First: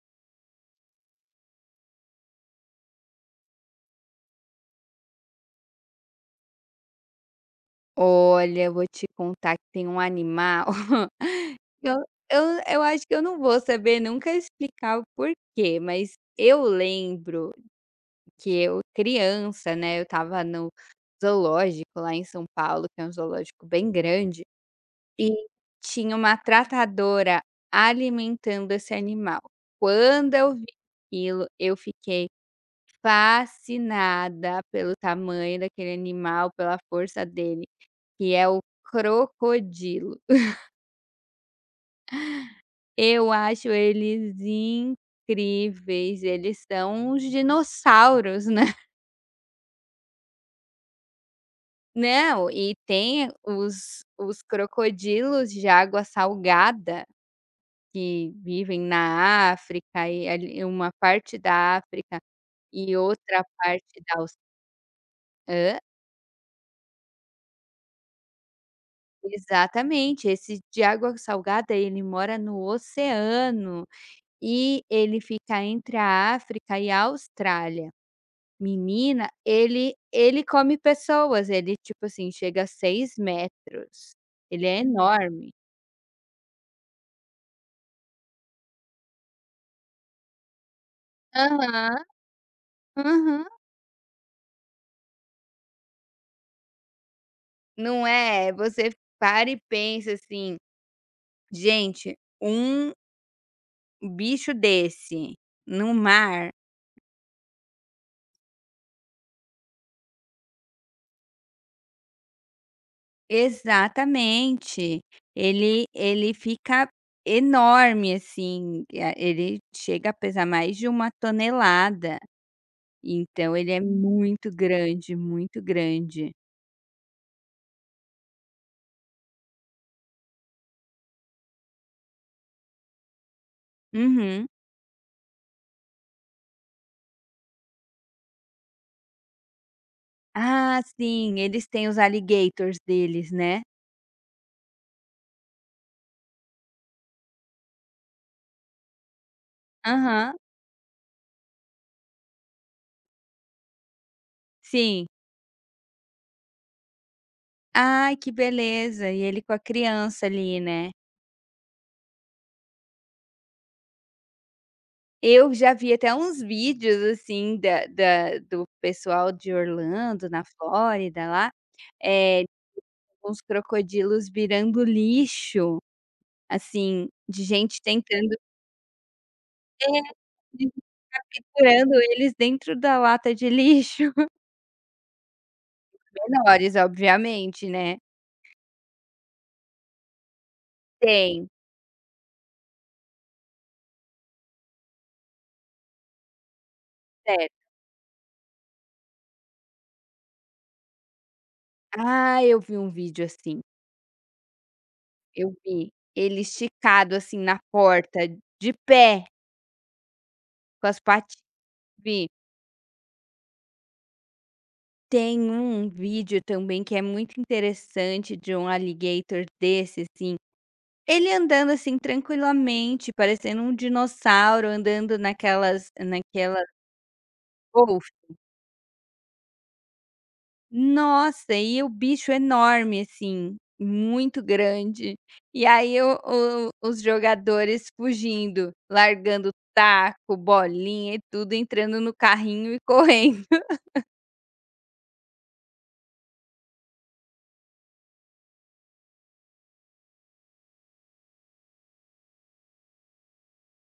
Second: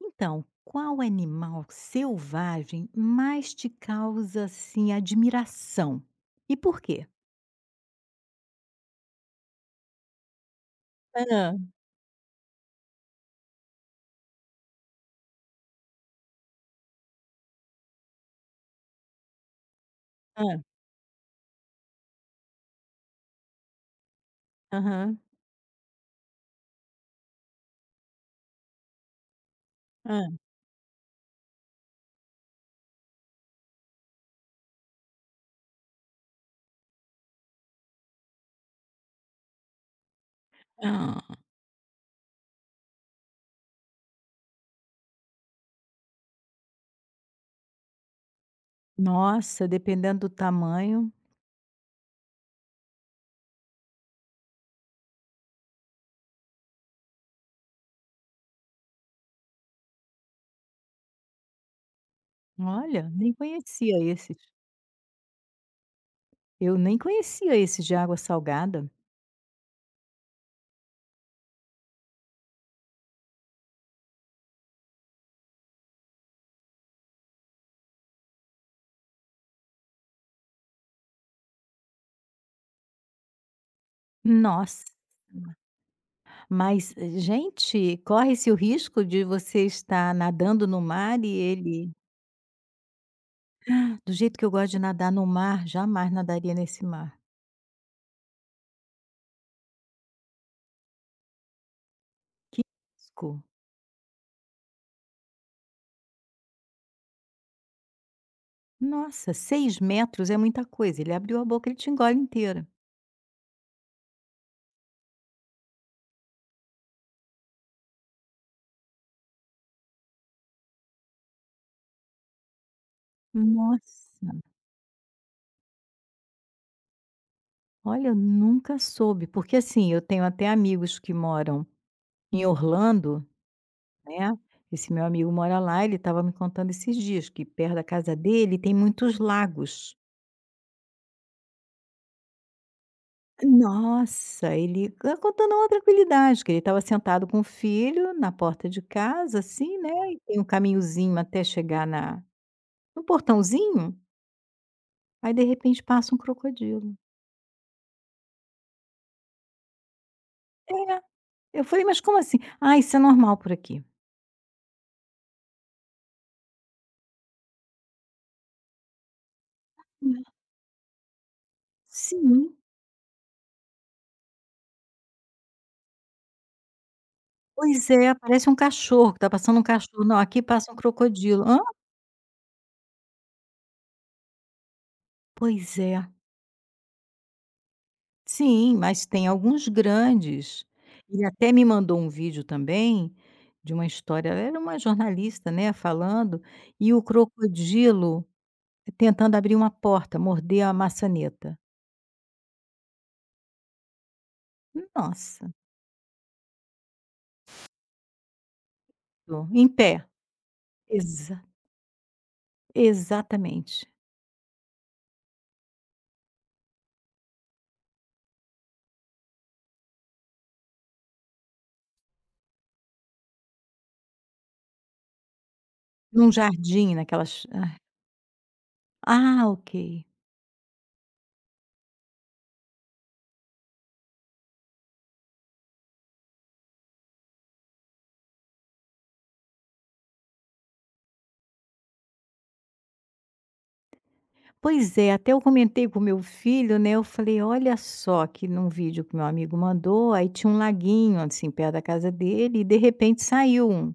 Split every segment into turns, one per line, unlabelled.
Então, qual animal selvagem mais te causa assim admiração? E por quê?
Olha, eu vou te contar que tem um animal
Hã,
eu eu eu acho que eu não vou saber nunca explicar o porquê, mas eu lembro que eu criança, né, eu estava
hã,
no zoológico lá em São Paulo, que é um zoológico bem grande,
aham,
e tinha uma tratadora alimentando esse animal. Quando
hã.
eu vi aquilo, eu fiquei fascinada pelo tamanho daquele animal, pela força dele. Que é o crocodilo.
Ah,
Eu acho eles incríveis, eles são uns dinossauros, né.
nossa, dependendo do tamanho,
Não, e tem os crocodilos de água salgada, que vivem na África e ali uma parte da África e
olha, nem
outra
conhecia
parte da Aus
esses. Eu nem conhecia esses de água salgada.
Exatamente, esse de água salgada ele mora no oceano, e ele fica entre a África e a Austrália. Menina, ele come pessoas, ele, tipo assim, chega a 6 metros. Ele é
Nossa,
enorme.
mas, gente, corre-se o risco de você estar nadando no mar e ele
Aham. Aham.
do jeito que eu gosto de nadar no mar, jamais nadaria nesse mar.
Não, é você para e pensa assim: "Gente,
Que
um
risco.
bicho desse no mar".
Nossa, 6 metros é muita coisa, ele abriu a boca, ele te engole inteira.
Exatamente. Ele fica enorme, assim, a ele chega a pesar mais de uma tonelada, então ele é
Nossa.
muito grande, muito grande.
Olha, eu nunca soube, porque assim, eu tenho até amigos que moram em Orlando, né,
Uhum.
esse meu amigo mora lá, ele estava me contando esses dias que perto da casa dele tem muitos lagos.
Ah, sim, eles têm os alligators deles, né?
Nossa, ele co contando uma tranquilidade, que ele estava sentado com o filho na porta de casa, assim, né, e
Aham,
tem um caminhozinho até chegar na no portãozinho,
sim.
aí de repente passa um crocodilo.
Ai, que beleza! E ele com a criança ali, né?
É. Eu falei: "Mas como assim?". "Ah, isso é normal por aqui".
Eu já vi até uns vídeos assim da da do pessoal de Orlando, na Flórida lá, eh,
Sim.
uns crocodilos virando lixo, assim, de gente
Pois é,
tentando,
parece um cachorro, que tá passando um
é,
cachorro. "Não, aqui
de
passa um crocodilo". "Hã?".
segurando eles dentro da lata de lixo.
"Pois é".
Menores, obviamente, né?
Sim, mas tem alguns grandes. Ele
Tem,
até me mandou um vídeo também, de uma história era uma jornalista, né, falando, e o
certo.
crocodilo tentando abrir uma porta, morder a maçaneta.
Ah, eu vi um vídeo assim.
Nossa,
Eu vi. Ele esticado, assim, na porta, de pé,
do em pé.
com as pati
Exa
vi.
exatamente.
Tem um vídeo também que é muito interessante de um alligator desses, ele andando, assim, tranquilamente, parecendo um dinossauro andando naquelas
Num
naquelas
jardim, naquelas,
Golf.
ok.
Nossa, e o bicho enorme, assim, muito grande. E aí o os jogadores fugindo, largando taco, bolinha e tudo, entrando no carrinho e correndo.
Pois é, até eu comentei com meu filho, né, eu falei: "Olha só", que num vídeo que meu amigo mandou, aí tinha um laguinho, assim, perto da casa dele e de repente saiu um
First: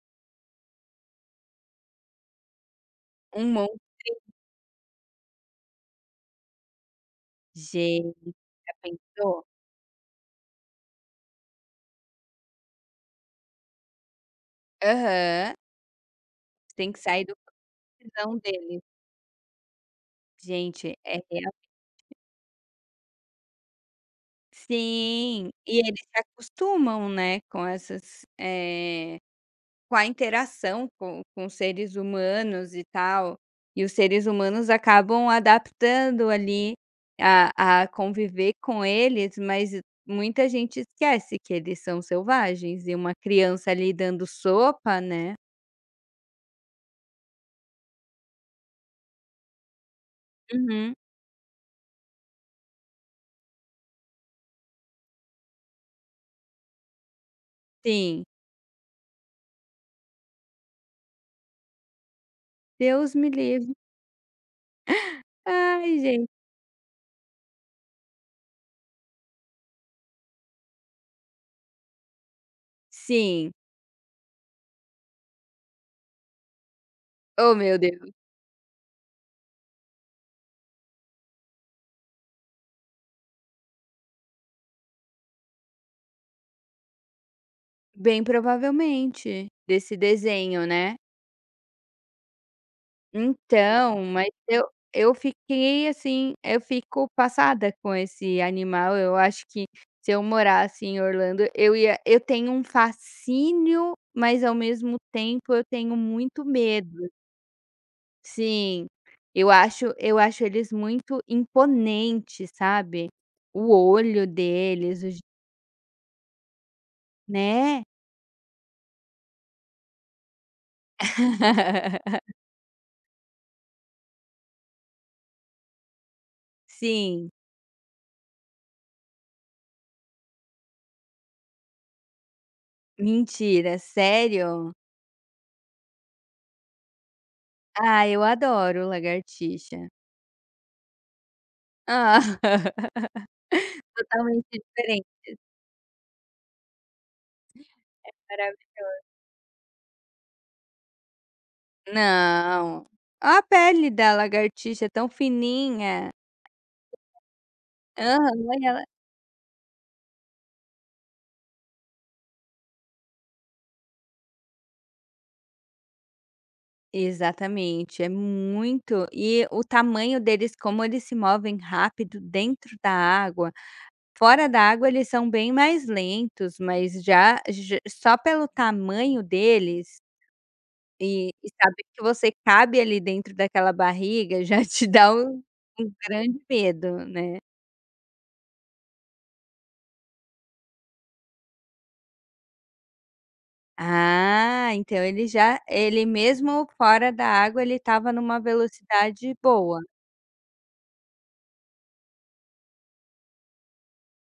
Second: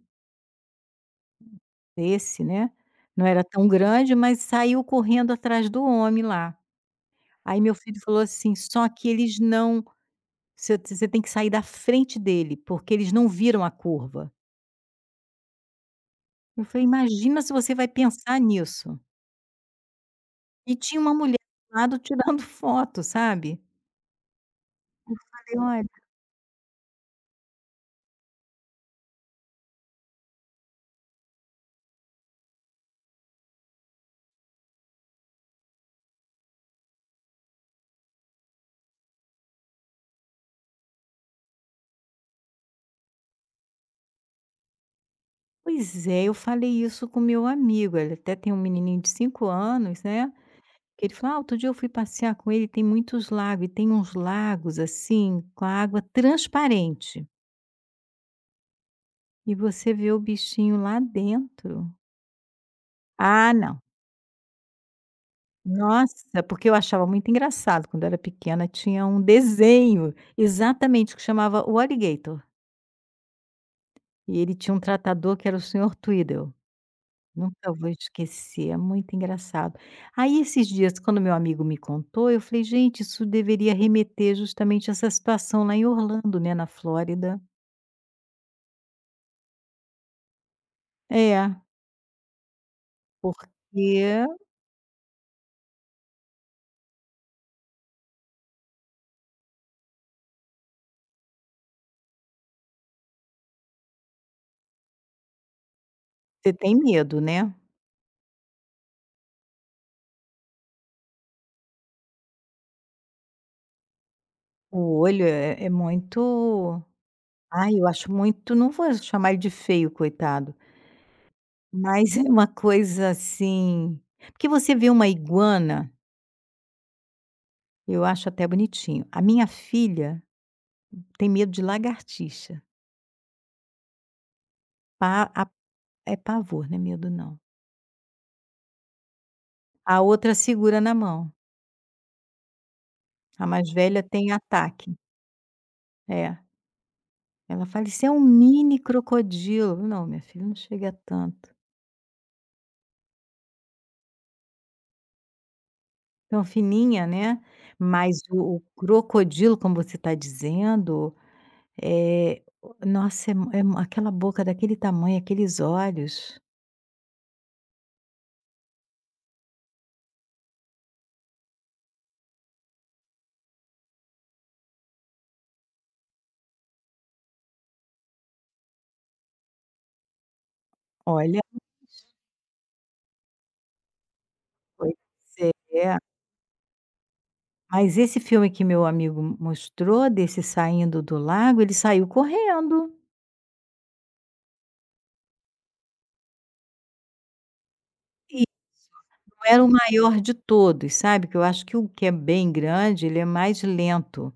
desse, né, não era
Um mon
tão grande, mas saiu correndo atrás do homem lá. Aí meu filho falou
Gente,
assim:
já
"Só que eles
pensou?
não você tem que sair da frente dele, porque eles não viram a curva".
Aham.
Eu falei:
Tem que sair do
"Imagina se você vai
confusão
pensar
deles.
nisso". E
Gente,
tinha uma
é
mulher
real,
do lado tirando foto, sabe.
sim, e
Falei:
eles se acostumam, né, com essas, com a interação com seres humanos e tal, e os seres humanos acabam adaptando ali a conviver com eles, mas muita gente esquece que eles são selvagens e uma criança ali dando sopa, né.
pois é, eu falei isso com meu amigo, ele até tem um menininho de 5 anos, né,
Uhum,
que ele falou: "Ah, outro dia eu fui passear com ele, tem muitos lagos, e tem uns lagos, assim, com a água transparente,
sim.
e você vê o bichinho lá dentro".
Deus me
Ah,
livre.
não.
Ai, gente.
Nossa, porque eu achava muito engraçado, quando eu era pequena tinha um desenho, exatamente, que chamava o Alligator,
Sim.
e ele tinha um tratador que era o senhor Tweedle.
Oh,
Nunca
meu
vou
Deus.
esquecer, é muito engraçado. Aí esses dias, quando meu amigo me contou, eu falei: "Gente, isso deveria remeter justamente a essa situação lá em Orlando, né, na Flórida".
Bem provavelmente, desse desenho, né.
É, porque
Então, mas eu fiquei, assim, eu fico passada com esse animal, eu acho que se eu morasse em Orlando, eu tenho um fascínio, mas ao mesmo tempo eu tenho muito
você tem
medo.
medo, né.
Sim. Eu acho eles muito imponentes, sabe. O olho
O
deles, o je
olho é muito, ai,
né.
eu acho muito, não vou chamar ele de feio, coitado, mas é uma coisa assim, porque você vê uma iguana,
Sim.
eu acho até bonitinho. A minha filha tem medo de lagartixa.
Mentira, sério?
Pa É pavor, não é medo não.
Ah, eu adoro lagartixa.
A outra segura na mão,
Ah.
a mais velha tem
Totalmente
ataque.
diferente,
É. Ela fala: "Isso é um
maravi
mini crocodilo". "Não, minha filha, não chega a tanto".
não, a pele da lagartixa é tão fininha.
Então fininha, né, mas
Aham,
o
e ela
crocodilo, como você está dizendo, é. Nossa, é mu aquela boca daquele tamanho, aqueles olhos.
exatamente, é muito e o tamanho deles, como eles se movem rápido dentro da água, fora da água eles são bem mais lentos, mas já j só pelo tamanho deles.
Olha.
Saber que você cabe ali dentro daquela barriga já te
Pois
dá um
é.
grande medo, né.
Mas esse filme que meu amigo mostrou, desse Saindo do Lago, ele saiu correndo.
Ah, então ele mesmo fora da água ele estava numa velocidade
Não era o
boa.
maior de todos, sabe, que eu acho que o que é bem grande, ele é mais lento,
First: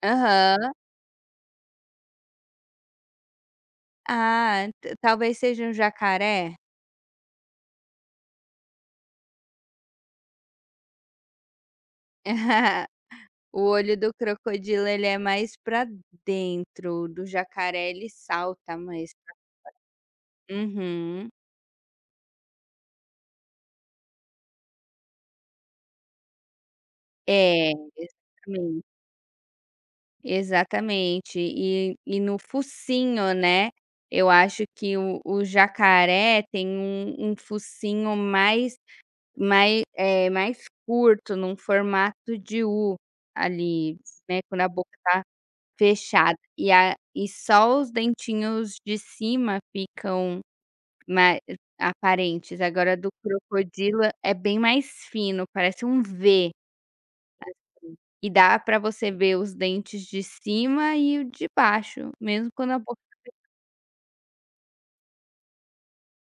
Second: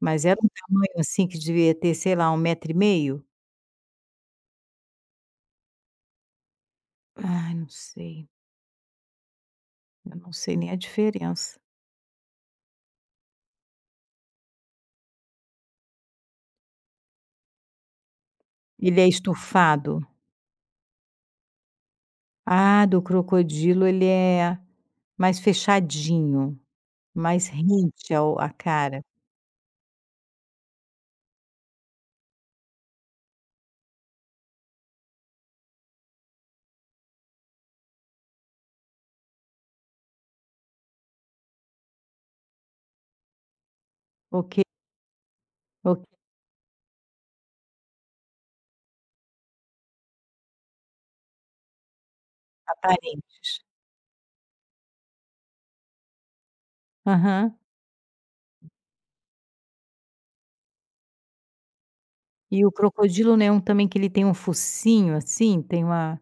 mas era um
Aham.
tamanho, assim, que devia ter, sei lá, um metro e meio.
Ah, ta talvez seja um jacaré?
Ai, não sei, eu não sei nem a diferença.
O olho do crocodilo ele é mais pra dentro, o do jacaré ele salta
Ele é
mais.
estufado?
Uhum.
Ah, do crocodilo ele é mais fechadinho, mais
É,
rente ao à
exatamente.
cara.
Exatamente. E no focinho, né, eu acho que o jacaré tem um focinho mais curto, num formato de U, ali, né,
Ok,
quando a boca tá
ok,
fechada. E a e só os dentinhos de cima ficam mais aparentes. Agora do
aparentes.
crocodilo é bem mais fino, parece um V.
Aham.
E dá pra você ver os dentes de cima e o de baixo, mesmo
E
quando
o
a boca,
crocodilo não é um também que ele tem um focinho, assim, tem uma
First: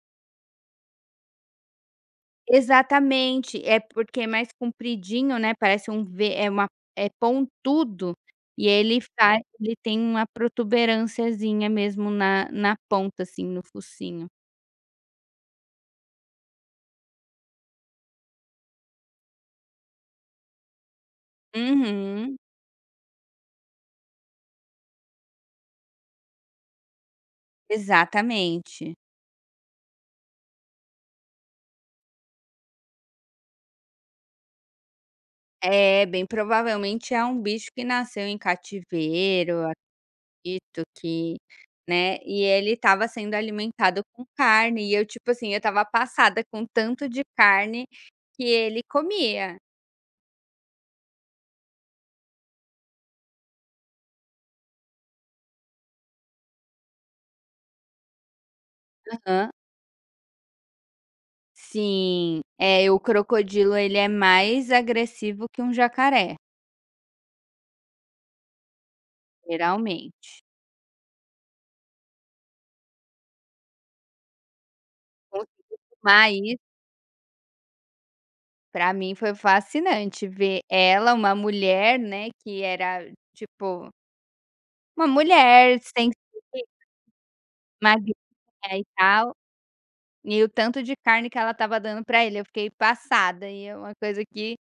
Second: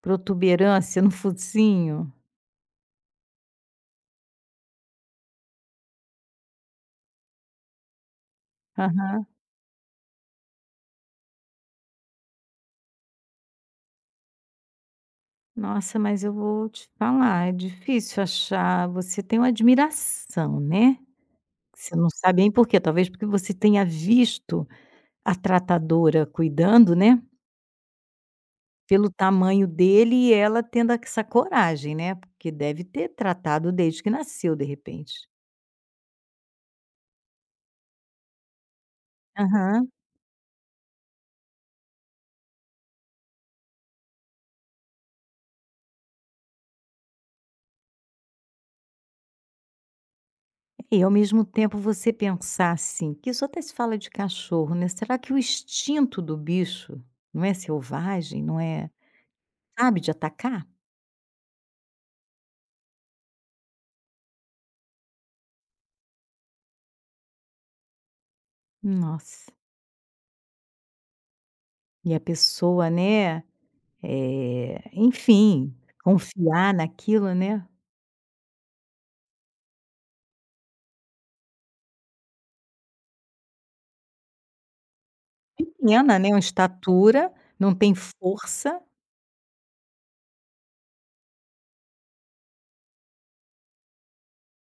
protuberância no focinho?
exatamente, é porque é mais compridinho, né, parece um V, é uma é pontudo, e
Aham.
ele tem uma protuberânciazinha mesmo na ponta, assim, no focinho.
Nossa, mas eu vou te falar, é difícil achar. Você tem uma admiração, né, você não
Uhum,
sabe nem por quê, talvez porque você tenha visto a tratadora cuidando, né,
exatamente.
pelo tamanho dele e ela tendo essa coragem, né, porque deve ter tratado desde que nasceu, de repente.
É, bem provavelmente é um bicho que nasceu em cativeiro.
Aham.
Isso que né, e ele estava sendo alimentado com carne e eu, tipo assim, eu estava passada com tanto de carne que ele comia.
E ao mesmo tempo você pensar assim, que isso até se fala de cachorro, né, será que o instinto do bicho não é selvagem, não é,
Aham.
sabe, de atacar?
Sim, é, o crocodilo ele é mais agressivo que um jacaré,
Nossa.
geralmente.
E a pessoa, né, enfim,
Confirmar isso
confiar naquilo, né.
pra mim foi fascinante ver ela, uma mulher, né, que era tipo, uma mulher sem
Pequena, né, uma estatura, não tem
magrinha
força.
e tal. E o tanto de carne que ela estava dando para ele, eu fiquei passada e é uma coisa que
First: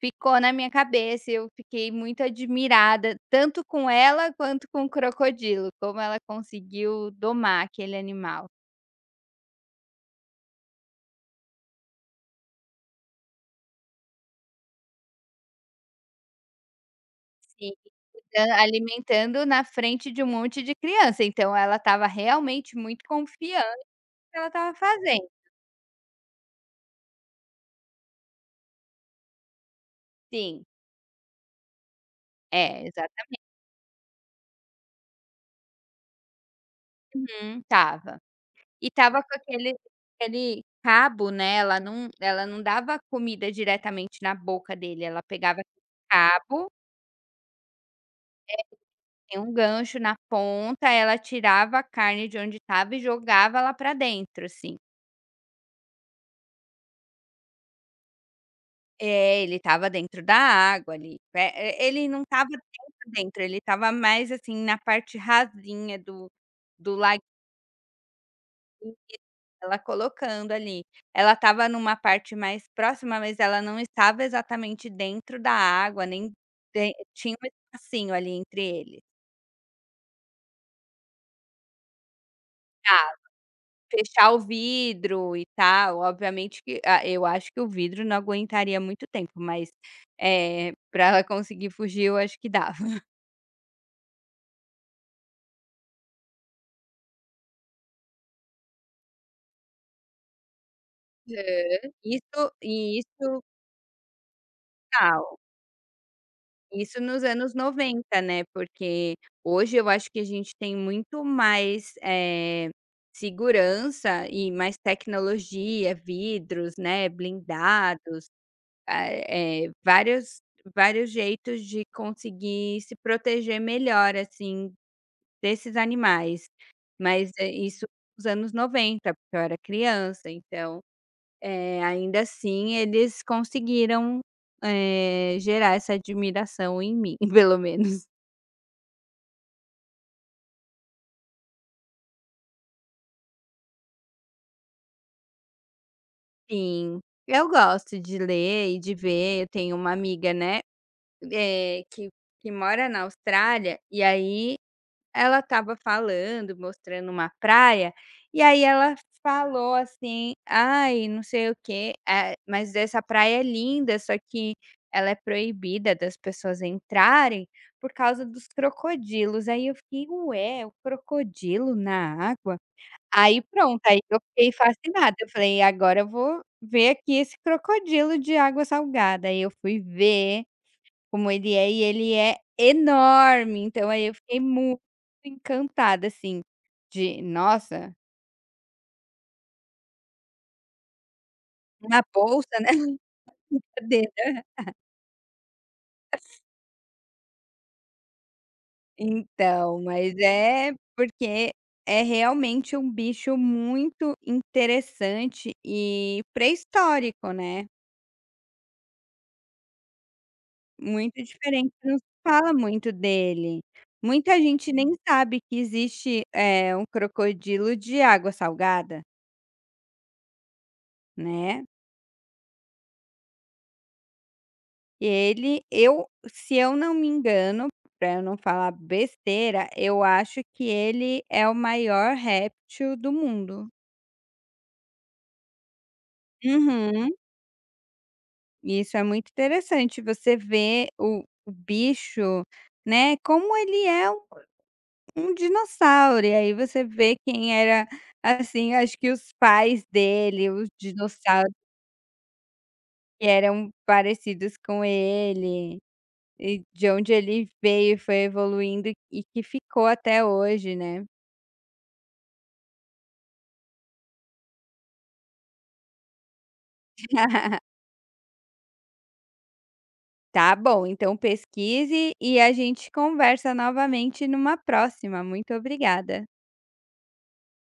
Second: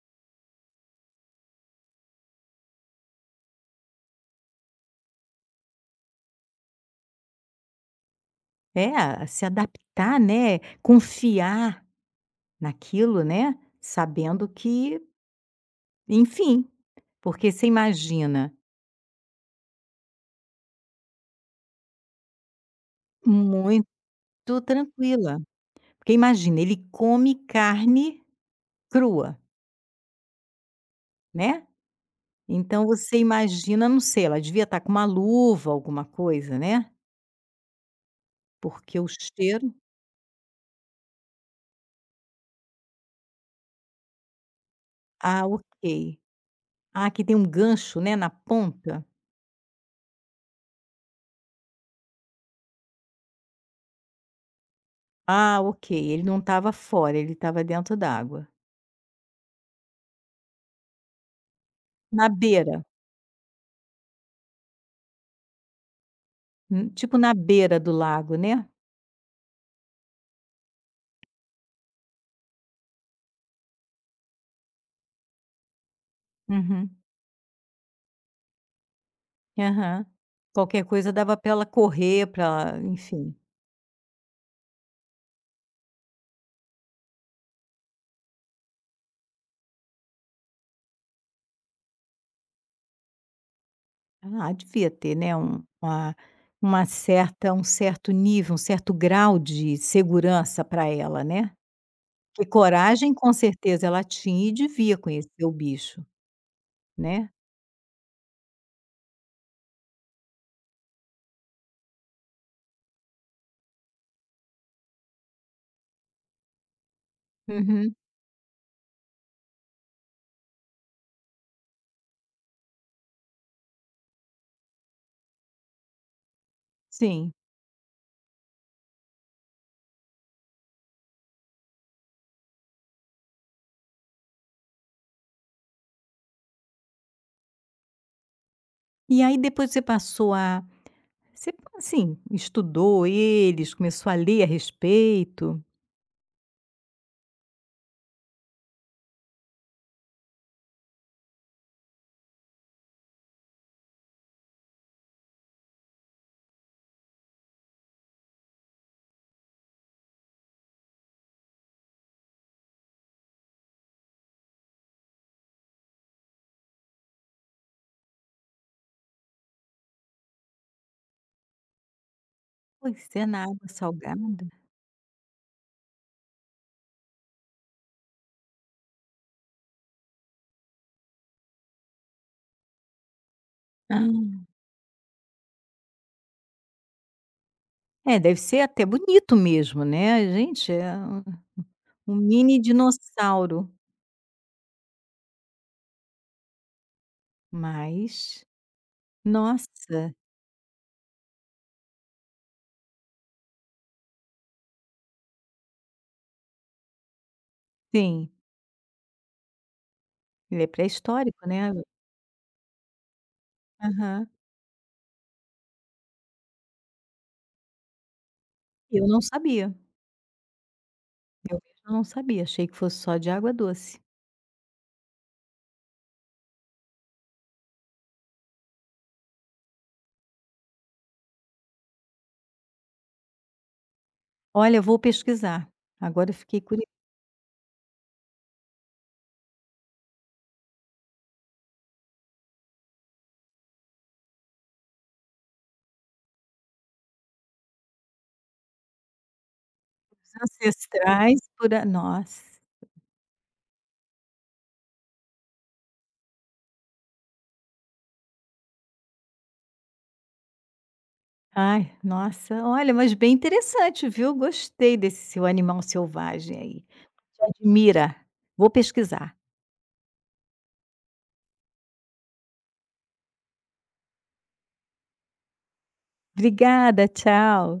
ficou na minha cabeça e eu fiquei muito admirada, tanto com ela quanto com o crocodilo, como ela conseguiu domar aquele animal.
É, a se adaptar, né, confiar naquilo, né, sabendo que, enfim, porque você
Sim. Dan
imagina,
alimentando na frente de um monte de criança, então ela estava realmente muito confiante
muito
no que ela estava fazendo.
tranquila. Porque imagina, ele come carne crua,
Sim,
né. Então
é,
você
exatamente.
imagina, não sei, ela devia estar com uma luva, alguma coisa, né,
Uhum, estava. E
porque o
tava com
cheiro.
aquele cabo, né, ela não dava comida diretamente na boca dele, ela
Ah,
pegava
ok.
aquele cabo,
Ah, que tem um gancho, né, na ponta?
tem um gancho na ponta, ela tirava a carne de onde estava e jogava lá pra dentro, assim.
Ah, ok, ele não estava fora, ele estava dentro d'água.
É, ele estava dentro da água ali, e ele não
Na
estava
beira,
dentro, dentro, ele estava mais, assim, na parte rasinha do do la
tipo na beira do lago, né?
isso. Ela colocando ali. Ela estava numa parte mais próxima, mas ela não estava exatamente dentro da água, nem tem
Uhum,
tinha um espacinho ali entre eles.
aham. Qualquer coisa dava para ela correr, para,
Tá,
enfim.
fechar o vidro e tal, obviamente que a eu acho que o vidro não aguentaria muito tempo, mas para ela conseguir fugir eu acho que dava.
Ah, devia ter, né, um uma certa um certo nível, um certo grau de segurança para ela, né? Que
Isso e
coragem com
isso
certeza ela tinha e devia
tal.
conhecer o bicho,
Isso nos
né?
anos 90, né, porque hoje eu acho que a gente tem muito mais, segurança e mais tecnologia, vidros, né,
Uhum,
blindado, ah, eh, vários vários jeitos de conseguir se proteger melhor, assim, desses animais. Mas,
sim.
isso nos anos 90, porque eu era criança, então, ainda assim eles conseguiram, gerar essa admiração em mim, pelo menos.
E aí depois você passou a, você, assim, estudou eles, começou a ler a respeito?
Sim, eu gosto de ler e de ver. Eu tenho uma amiga, né, eh, que que mora na Austrália, e aí ela estava falando, mostrando uma praia, e aí ela falou assim: "Ai, não sei o quê, mas essa praia é linda, só que ela é proibida das pessoas entrarem por causa dos crocodilos". Aí eu fiquei: "Ué, o crocodilo na água?".
Pois é, na
Aí
água
pronto, aí eu
salgada?
fiquei fascinada, eu falei: "Agora eu vou ver aqui esse crocodilo de água salgada". Aí eu fui ver como ele é e ele é enorme, então aí eu
Ah,
fiquei muito encantada, assim, de nossa,
é, deve ser até bonito mesmo, né. Gente, é um
uma
um
bolsa,
mini
né,
dinossauro,
dentro.
mas
Então,
nossa,
mas é porque é realmente um bicho muito interessante e pré-histórico, né.
sim, ele é
Muito
pré-histórico, né.
diferente, não se fala muito dele.
Aham.
Muita gente nem sabe que existe, um crocodilo de água salgada,
Eu não sabia, eu
né.
mesmo não sabia, achei que fosse só de água doce.
Ele eu se eu não me engano, para eu não falar besteira, eu acho que ele é o maior réptil do mundo.
Olha, eu vou pesquisar, agora eu fiquei curiosa,
Uhum. Isso é muito interessante, você vê o bicho, né, como ele é. Um dinossauro, e aí você vê quem era, assim, acho que os pais dele, os
ancestrais
dinossauros
por a nossa.
que eram parecidos com ele, e de onde ele veio, foi evoluindo e que ficou até hoje, né.
Ai, nossa, olha, mas bem interessante, viu? Gostei desse seu animal selvagem aí. Te admira. Vou pesquisar.
Tá bom, então pesquise e a gente conversa novamente numa próxima. Muito obrigada.
Obrigada, tchau.